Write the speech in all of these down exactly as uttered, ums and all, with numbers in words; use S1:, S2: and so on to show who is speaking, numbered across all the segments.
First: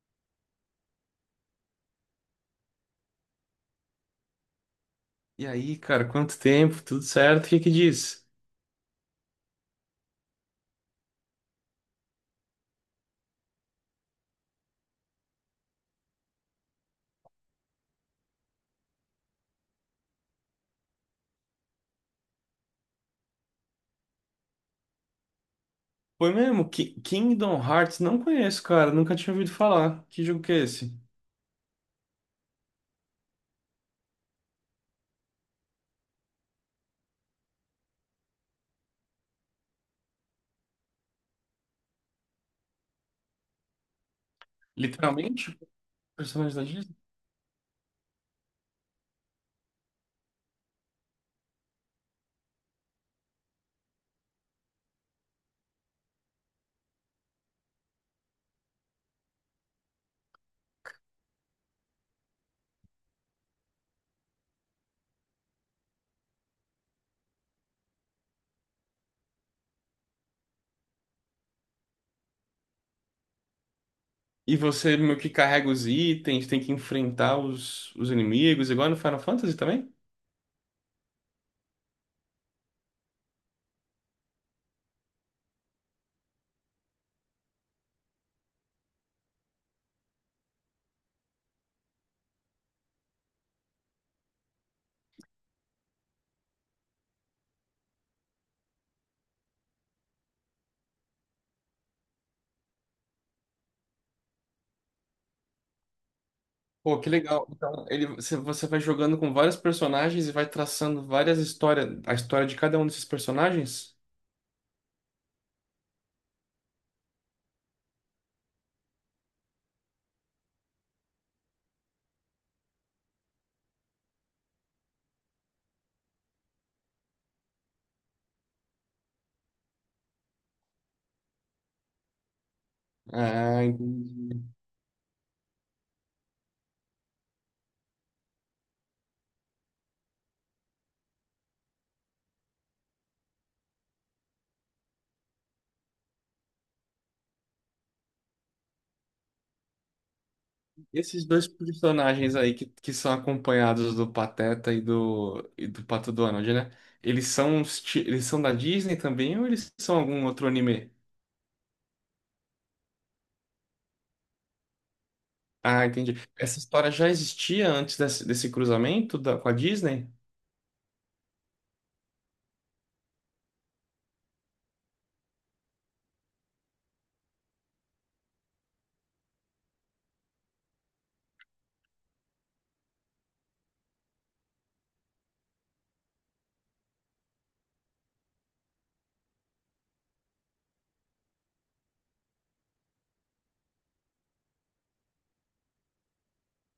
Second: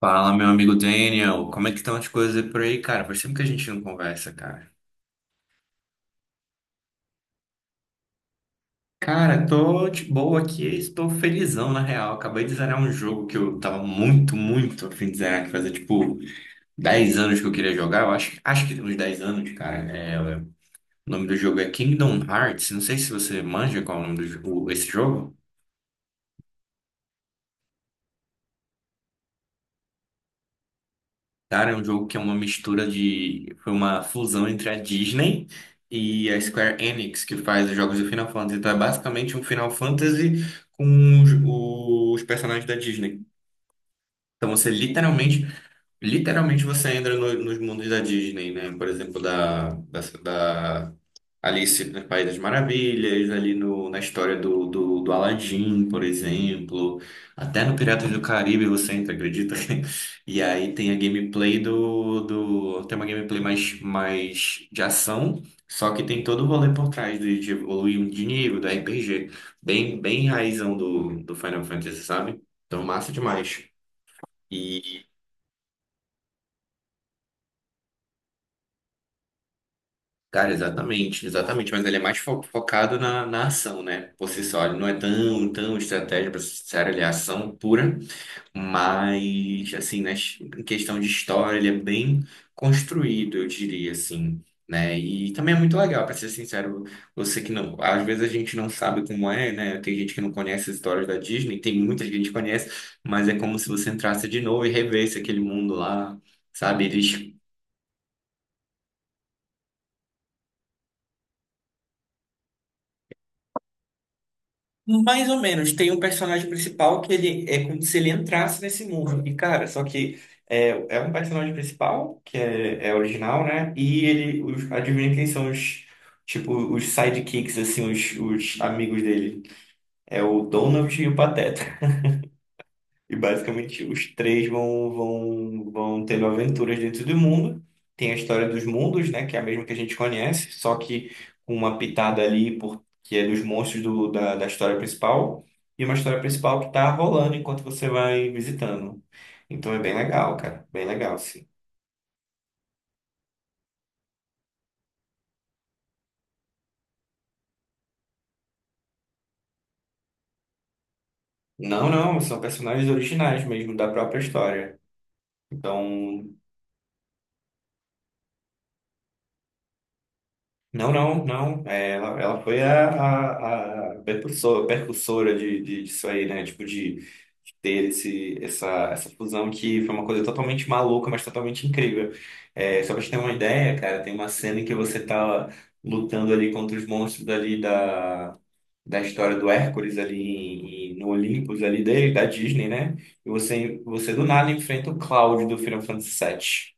S1: Fala, meu amigo Daniel, como é que estão as coisas por aí, cara? Faz tempo que a gente não conversa, cara.
S2: E aí, cara, quanto tempo? Tudo certo? O que que diz?
S1: Cara, tô de boa aqui, estou felizão na real. Acabei de zerar um jogo que eu tava muito, muito a fim de zerar, que fazia tipo dez anos que eu queria jogar. Eu acho, acho que uns dez anos, cara. É, o nome do jogo é Kingdom Hearts. Não sei se você manja qual é o nome do jogo, esse jogo.
S2: Foi mesmo? Ki- Kingdom Hearts? Não conheço, cara. Nunca tinha ouvido falar. Que jogo que é esse?
S1: Cara, é um jogo que é uma mistura de. Foi uma fusão entre a Disney e a Square Enix, que faz os jogos do Final Fantasy. Então é basicamente um Final Fantasy com os, os personagens da Disney. Então você literalmente,
S2: Literalmente? Personagem
S1: literalmente
S2: da
S1: você
S2: Disney?
S1: entra no- nos mundos da Disney, né? Por exemplo, da, da, Alice no País das Maravilhas, ali no, na história do, do, do Aladdin, por exemplo, até no Piratas do Caribe você entra, acredita? E aí tem a gameplay do, do tem uma gameplay mais, mais de ação, só que tem todo o rolê por trás de, de evoluir de nível, do R P G, bem, bem raizão do, do Final Fantasy, sabe? Então massa demais.
S2: E você
S1: E,
S2: meio que carrega os itens, tem que enfrentar os, os inimigos, igual no Final Fantasy também?
S1: cara, exatamente, exatamente, mas ele é mais fo- focado na, na ação, né? Por si só, ele não é tão, tão estratégia para ser ele é ação pura, mas, assim, né, em questão de história, ele é bem construído, eu diria, assim, né? E também é muito legal, para ser sincero, você que não, às vezes a gente não sabe como é, né? Tem gente que não conhece as histórias da Disney, tem muita gente que conhece, mas é como se você entrasse de novo e revesse aquele mundo lá, sabe?
S2: Pô, que
S1: Eles
S2: legal. Então, ele, você você vai jogando com vários personagens e vai traçando várias histórias, a história de cada um desses personagens?
S1: Mais ou menos. Tem um personagem principal que ele é como se ele entrasse nesse mundo. E, cara, só que é, é um personagem principal, que é, é original, né? E ele, os, adivinha quem são os, tipo, os sidekicks, assim, os, os amigos dele. É o Donald e o Pateta. E
S2: Ah,
S1: basicamente os
S2: entendi.
S1: três vão, vão, vão tendo aventuras dentro do mundo. Tem a história dos mundos, né? Que é a mesma que a gente conhece, só que com uma pitada ali, por, que é dos monstros do, da, da história principal, e uma história principal que tá rolando enquanto você vai visitando. Então é bem legal, cara. Bem
S2: E
S1: legal,
S2: esses
S1: sim.
S2: dois personagens aí que, que são acompanhados do Pateta e do, e do Pato Donald, né? Eles são, os ti- eles são da Disney também ou eles são algum outro anime?
S1: Não, não, são personagens originais mesmo da própria história.
S2: Ah, entendi.
S1: Então
S2: Essa história já existia antes desse, desse cruzamento da, com a Disney?
S1: Não, não, não. É, ela, ela foi a, a, a percursor- percursora, de, de, disso aí, né? Tipo, de, de ter esse, essa, essa fusão que foi uma coisa totalmente maluca, mas totalmente incrível. É, só pra te ter uma ideia, cara, tem uma cena em que você tá lutando ali contra os monstros ali da, da história do Hércules ali em- em- no Olympus ali dele, da Disney, né? E você, você do nada enfrenta o Cláudio do Final Fantasy Sete.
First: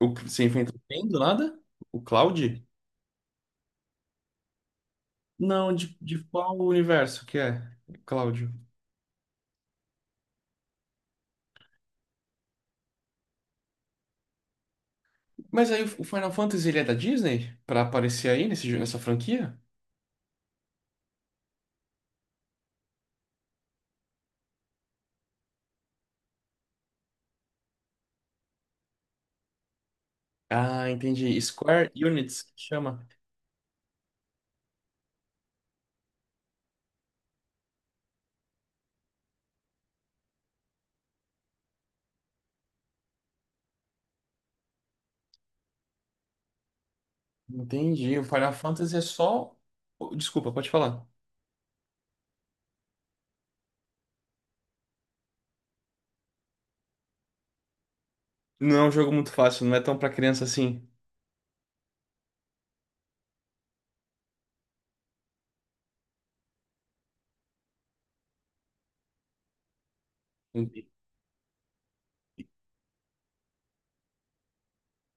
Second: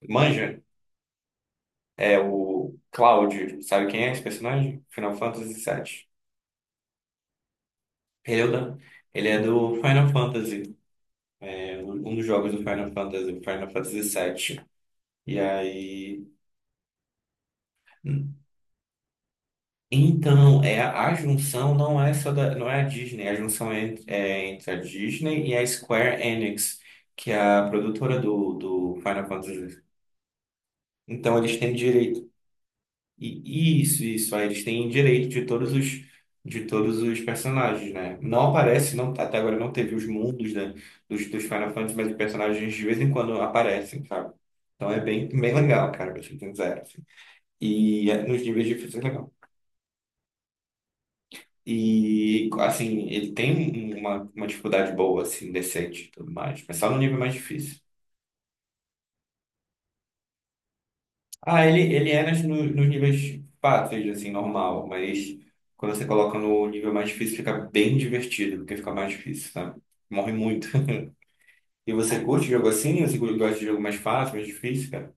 S2: O que você
S1: Manja?
S2: inventou bem do nada? O
S1: É
S2: Cloud?
S1: o Cloud, sabe quem é esse personagem? Final Fantasy
S2: Não, de,
S1: sete.
S2: de qual universo que é?
S1: Ele é, o
S2: Cláudio.
S1: da- ele é do Final Fantasy, é um um dos jogos do Final Fantasy, Final Fantasy sete. E
S2: Mas aí o
S1: aí.
S2: Final Fantasy ele é da Disney? Pra aparecer aí nesse, jo- nessa franquia?
S1: Então, é, a junção não é só da, não é a Disney, a junção é, entre- é entre a Disney e a Square Enix, que é a produtora do, do Final Fantasy.
S2: Ah,
S1: Então,
S2: entendi.
S1: eles têm
S2: Square
S1: direito.
S2: Units que chama.
S1: E isso, isso. Aí eles têm direito de todos os de todos os personagens, né? Não aparece, não, até agora não teve os mundos, né, dos, dos Final Fantasy, mas os personagens de vez em quando aparecem, sabe? Então é bem, bem legal, cara, pra ser sincero, assim. E
S2: Entendi. O
S1: é, nos
S2: Final
S1: níveis difíceis
S2: Fantasy
S1: é
S2: é
S1: legal.
S2: só. Oh, desculpa, pode falar.
S1: E, assim, ele tem uma, uma dificuldade boa, assim, decente e tudo mais, mas só no nível mais difícil.
S2: Não é um jogo muito fácil, não é tão pra criança assim.
S1: Ah, ele, ele é nas, no- nos níveis fáceis, assim, normal, mas quando você coloca no nível mais difícil, fica bem divertido, porque fica mais difícil, sabe? Morre muito.
S2: Entendi.
S1: E você curte jogo assim? Você gosta de jogo mais fácil, mais difícil, cara?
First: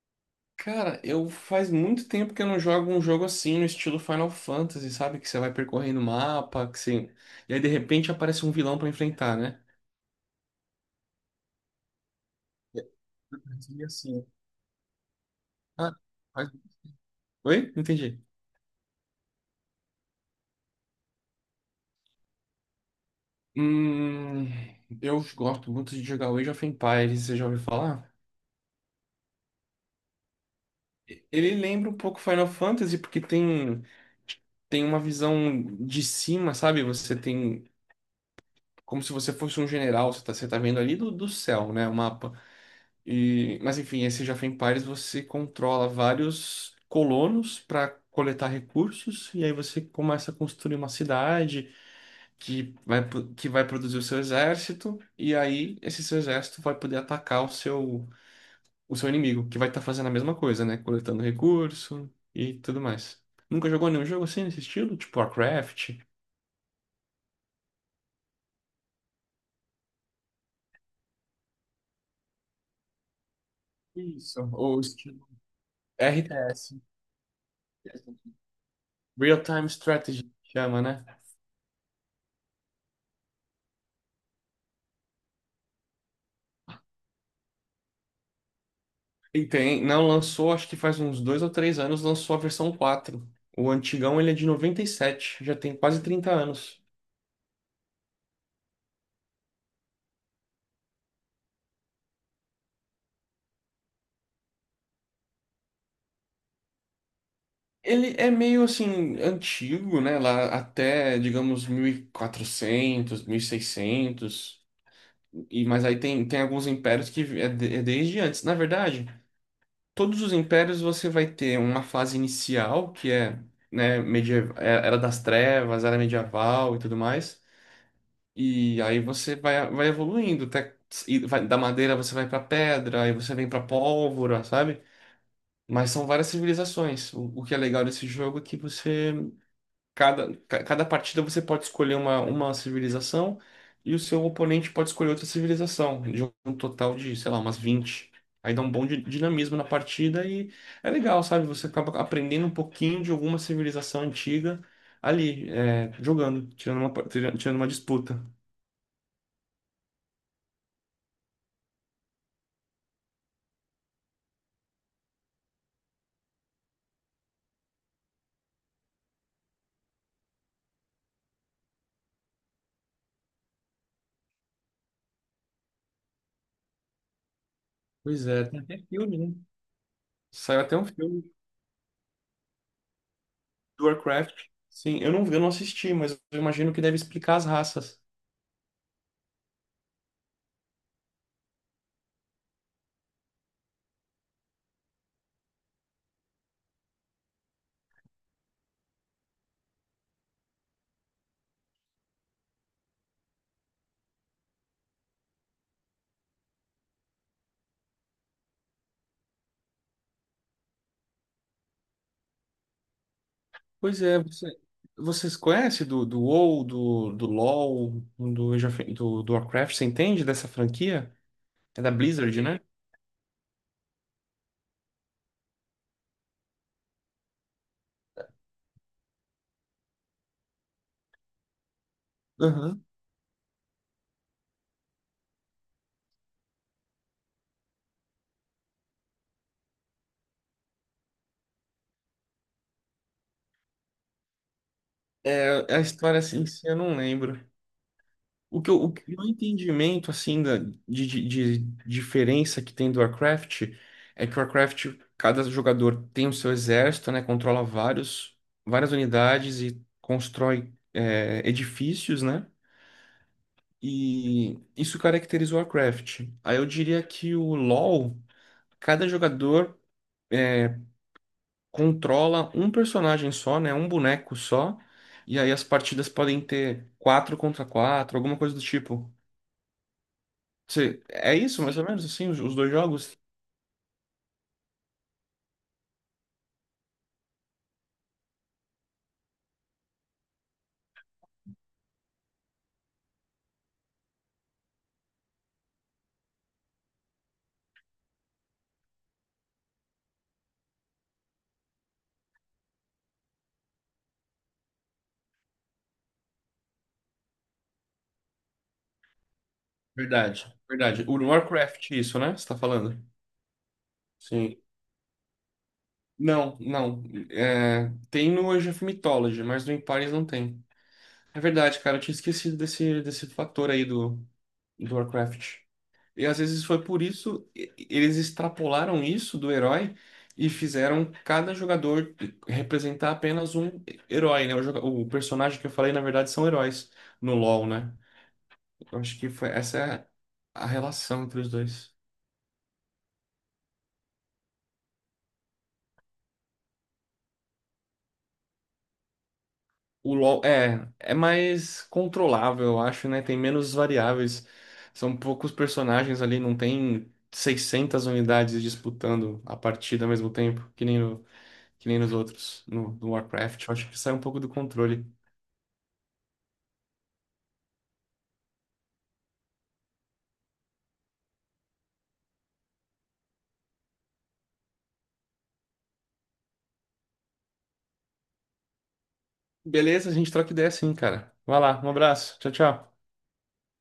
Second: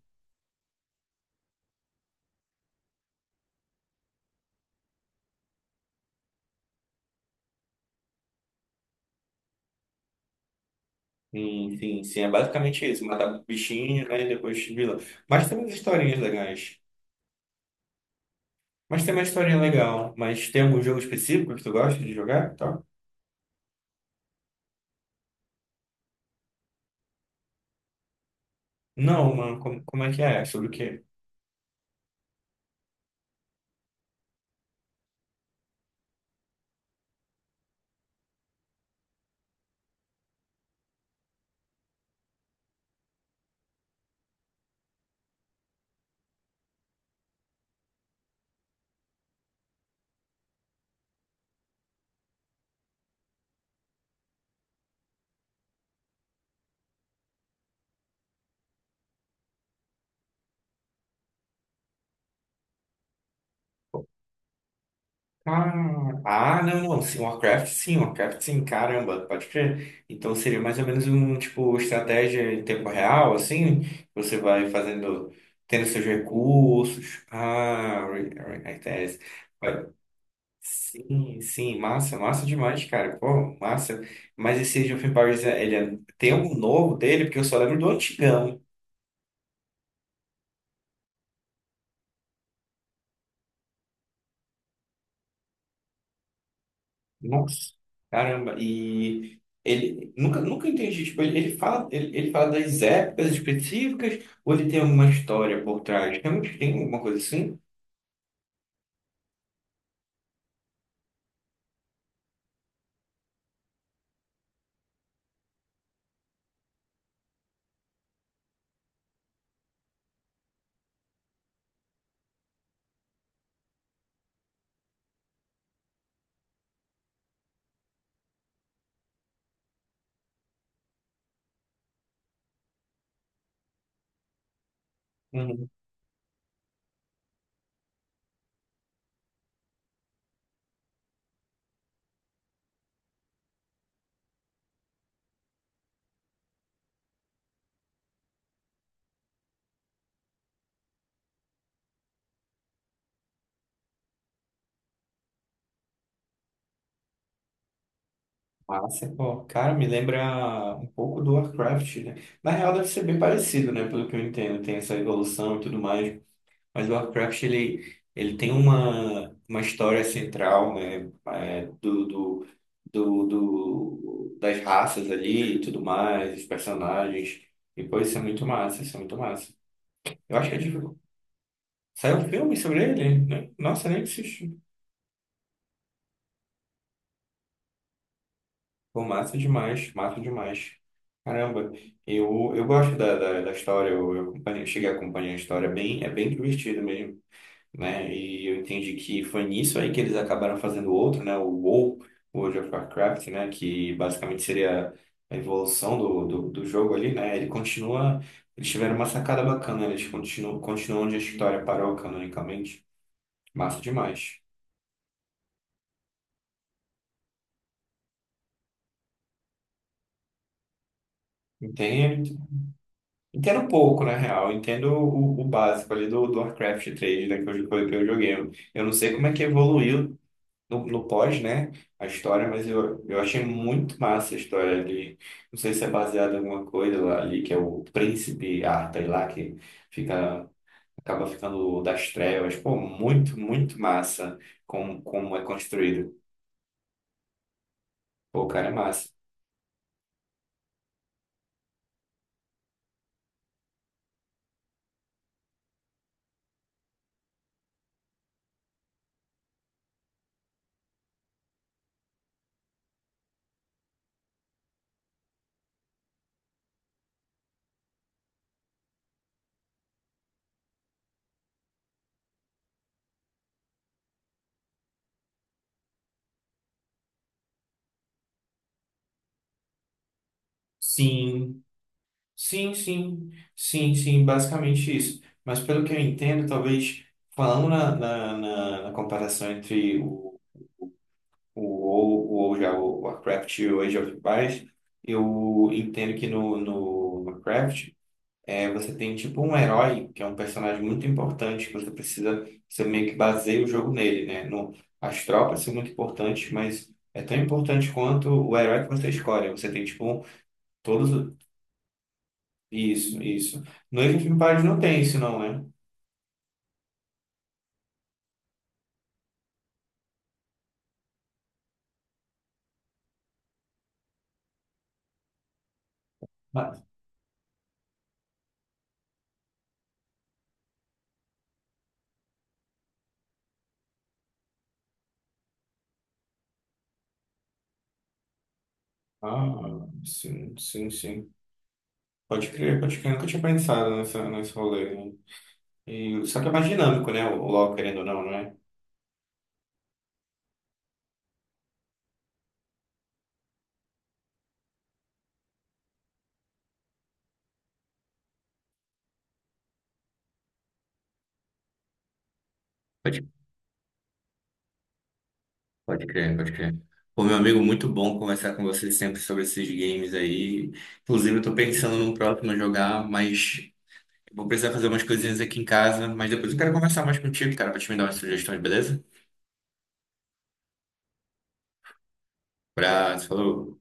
S2: Cara, eu faz muito tempo que eu não jogo um jogo assim, no estilo Final Fantasy, sabe? Que você vai percorrendo o mapa, que você... E aí, de repente, aparece um vilão pra enfrentar, né?
S1: Sim, sim, sim, é
S2: É,
S1: basicamente isso. Matar
S2: eu pensei
S1: bichinho, né,
S2: assim.
S1: e depois vilão. Mas tem umas
S2: Ah,
S1: historinhas
S2: faz-
S1: legais.
S2: oi? Não entendi.
S1: Mas tem uma historinha legal. Mas tem algum jogo específico que tu gosta de jogar? Tá?
S2: Hum, eu gosto muito de jogar Age of Empires, você já ouviu falar?
S1: Não, mano, como, como é que é? Sobre o quê?
S2: Ele lembra um pouco Final Fantasy, porque tem, tem uma visão de cima, sabe? Você tem. Como se você fosse um general, você tá, você tá vendo ali do, do céu, né? O mapa. E, mas enfim, esse Age of Empires você controla vários colonos para coletar recursos, e aí você começa a construir uma cidade que vai, pro- que vai produzir o seu exército, e aí esse seu exército vai poder atacar o seu o seu inimigo, que vai estar fazendo a mesma coisa, né? Coletando recurso e tudo mais. Nunca jogou nenhum jogo assim nesse estilo? Tipo Warcraft?
S1: Ah, ah, não, não. Sim, Warcraft sim, Warcraft sim, caramba, pode crer. Então seria mais ou menos um tipo estratégia em tempo real, assim, você
S2: Isso,
S1: vai
S2: o estilo
S1: fazendo, tendo seus
S2: R T S.
S1: recursos. Ah, re- re- R T S.
S2: Real-time
S1: Vai-
S2: strategy que chama, né?
S1: Sim, sim, massa, massa demais, cara. Pô, massa. Mas esse Age of Empires, ele é- tem algum novo dele? Porque eu só lembro do antigão.
S2: E tem, não lançou, acho que faz uns dois ou três anos, lançou a versão quatro. O antigão ele é de noventa e sete, já tem quase trinta anos.
S1: Nossa, caramba, e ele nunca, nunca entendi, tipo, ele, ele fala, ele, ele fala das épocas específicas ou ele tem alguma história por trás? Realmente tem alguma coisa assim?
S2: Ele é meio assim antigo, né? Lá até, digamos, mil e quatrocentos, mil e seiscentos. E, mas aí tem, tem alguns impérios que é, de- é desde antes. Na verdade, todos os impérios você vai ter uma fase inicial, que é, né, medieval, era das trevas, era medieval e tudo mais. E aí você vai, vai evoluindo, até, e vai- da madeira você vai pra pedra, aí você vem pra pólvora, sabe?
S1: Uhum.
S2: Mas são várias civilizações. O, o que é legal desse jogo é que você Cada, ca- cada partida você pode escolher uma, uma civilização e o seu oponente pode escolher outra civilização, de um total de, sei lá, umas vinte. Aí dá um bom di- dinamismo na partida e é legal, sabe? Você acaba aprendendo um pouquinho de alguma civilização antiga ali, é, jogando, tirando uma, par- tira- tirando uma disputa.
S1: Massa, pô, cara, me lembra um pouco do Warcraft, né? Na real deve ser bem parecido, né? Pelo que eu entendo, tem essa evolução e tudo mais. Mas o Warcraft, ele, ele tem uma, uma história central, né? é, do, do, do, do- das raças ali e tudo mais, os personagens. E, pô, isso é
S2: Pois é,
S1: muito
S2: tem até
S1: massa, isso é muito
S2: filme, né?
S1: massa. Eu acho que é
S2: Saiu até um
S1: tipo,
S2: filme
S1: saiu um filme sobre ele, né?
S2: do
S1: Nossa, nem
S2: Warcraft.
S1: assisti.
S2: Sim, eu não, eu não assisti, mas eu imagino que deve explicar as raças.
S1: Pô, massa demais, massa demais. Caramba, eu, eu gosto da, da, da história, eu, eu acompanhei- cheguei a acompanhar a história, é bem, é bem divertido mesmo. Né? E eu entendi que foi nisso aí que eles acabaram fazendo outro, né? O WoW, World of Warcraft, né? Que basicamente seria a evolução do, do, do jogo ali, né? Ele continua... Eles tiveram uma sacada bacana, eles continuam, continuam onde a história parou canonicamente. Massa
S2: Pois é,
S1: demais.
S2: você, vocês conhecem do, do WoW, do, do LoL, do, Age of- do, do Warcraft? Você entende dessa franquia? É da
S1: Entendo,
S2: Blizzard, né?
S1: entendo um pouco, na real. Eu entendo o, o básico ali do, do Warcraft três, né? Que eu, que eu joguei. Eu não sei como é que evoluiu no, no pós, né, a história, mas
S2: Aham.
S1: eu, eu achei muito massa a história ali. Não sei se é baseada em alguma coisa lá ali, que é o príncipe Arthur lá, que fica, acaba ficando das trevas. Pô, muito, muito massa como, como é
S2: É, a
S1: construído.
S2: história assim, em si eu não lembro.
S1: Pô, o
S2: O
S1: cara
S2: que
S1: é
S2: eu, o
S1: massa.
S2: que- o entendimento, assim, da, de, de, de diferença que tem do Warcraft é que o Warcraft, cada jogador tem o seu exército, né? Controla vários, várias unidades e constrói, é, edifícios, né? E isso caracterizou a Craft. Aí eu diria que o LoL, cada jogador é, controla um personagem só, né? Um boneco só. E aí as partidas podem ter quatro contra quatro, alguma coisa do tipo. Você, é isso,
S1: Sim,
S2: mais ou menos, assim, os, os dois
S1: sim,
S2: jogos?
S1: sim, sim, sim, basicamente isso. Mas pelo que eu entendo, talvez falando na, na, na, na comparação entre o o WoW, o WoW já, o Warcraft e o Age of Empires, eu entendo que no, no Warcraft é, você tem tipo um herói, que é um personagem muito importante, que você precisa, você meio que baseia o jogo nele, né? No, as tropas são muito importantes, mas é tão importante quanto o herói que você escolhe. Você tem tipo um-
S2: Verdade, verdade.
S1: Todos.
S2: O
S1: o-
S2: Warcraft, isso, né? Você tá falando?
S1: Isso, isso. No Age of
S2: Sim.
S1: Empires não tem isso, não, né?
S2: Não, não. É, tem no Age of Mythology, mas no Empires não tem. É verdade, cara. Eu tinha esquecido desse, desse fator aí do, do Warcraft. E às vezes
S1: Mas-
S2: foi por isso, e- eles extrapolaram isso do herói e fizeram cada jogador representar apenas um herói, né? O, joga- o personagem que eu falei, na verdade, são heróis no LoL, né? Eu acho que foi, essa
S1: Ah,
S2: é
S1: sim,
S2: a
S1: sim,
S2: relação
S1: sim.
S2: entre os dois.
S1: Pode crer, pode crer. Eu nunca tinha pensado nessa, nesse rolê. Né? E, só que é mais dinâmico, né? O LoL, querendo ou não, não é?
S2: O LoL é, é mais controlável, eu acho, né? Tem menos variáveis. São poucos personagens ali, não tem seiscentas unidades disputando a partida ao mesmo tempo, que nem no que nem nos outros, no, no
S1: Pode,
S2: Warcraft. Eu acho que sai um pouco do controle.
S1: pode crer, pode crer. Pô, meu amigo, muito bom conversar com você sempre sobre esses games aí. Inclusive, eu tô pensando no próximo a jogar, mas vou precisar fazer umas coisinhas aqui em casa. Mas depois eu quero conversar mais contigo, cara, pra te me dar umas sugestões, beleza?
S2: Beleza, a gente troca ideia sim, cara. Vai lá, um abraço. Tchau, tchau.
S1: Abraço, falou.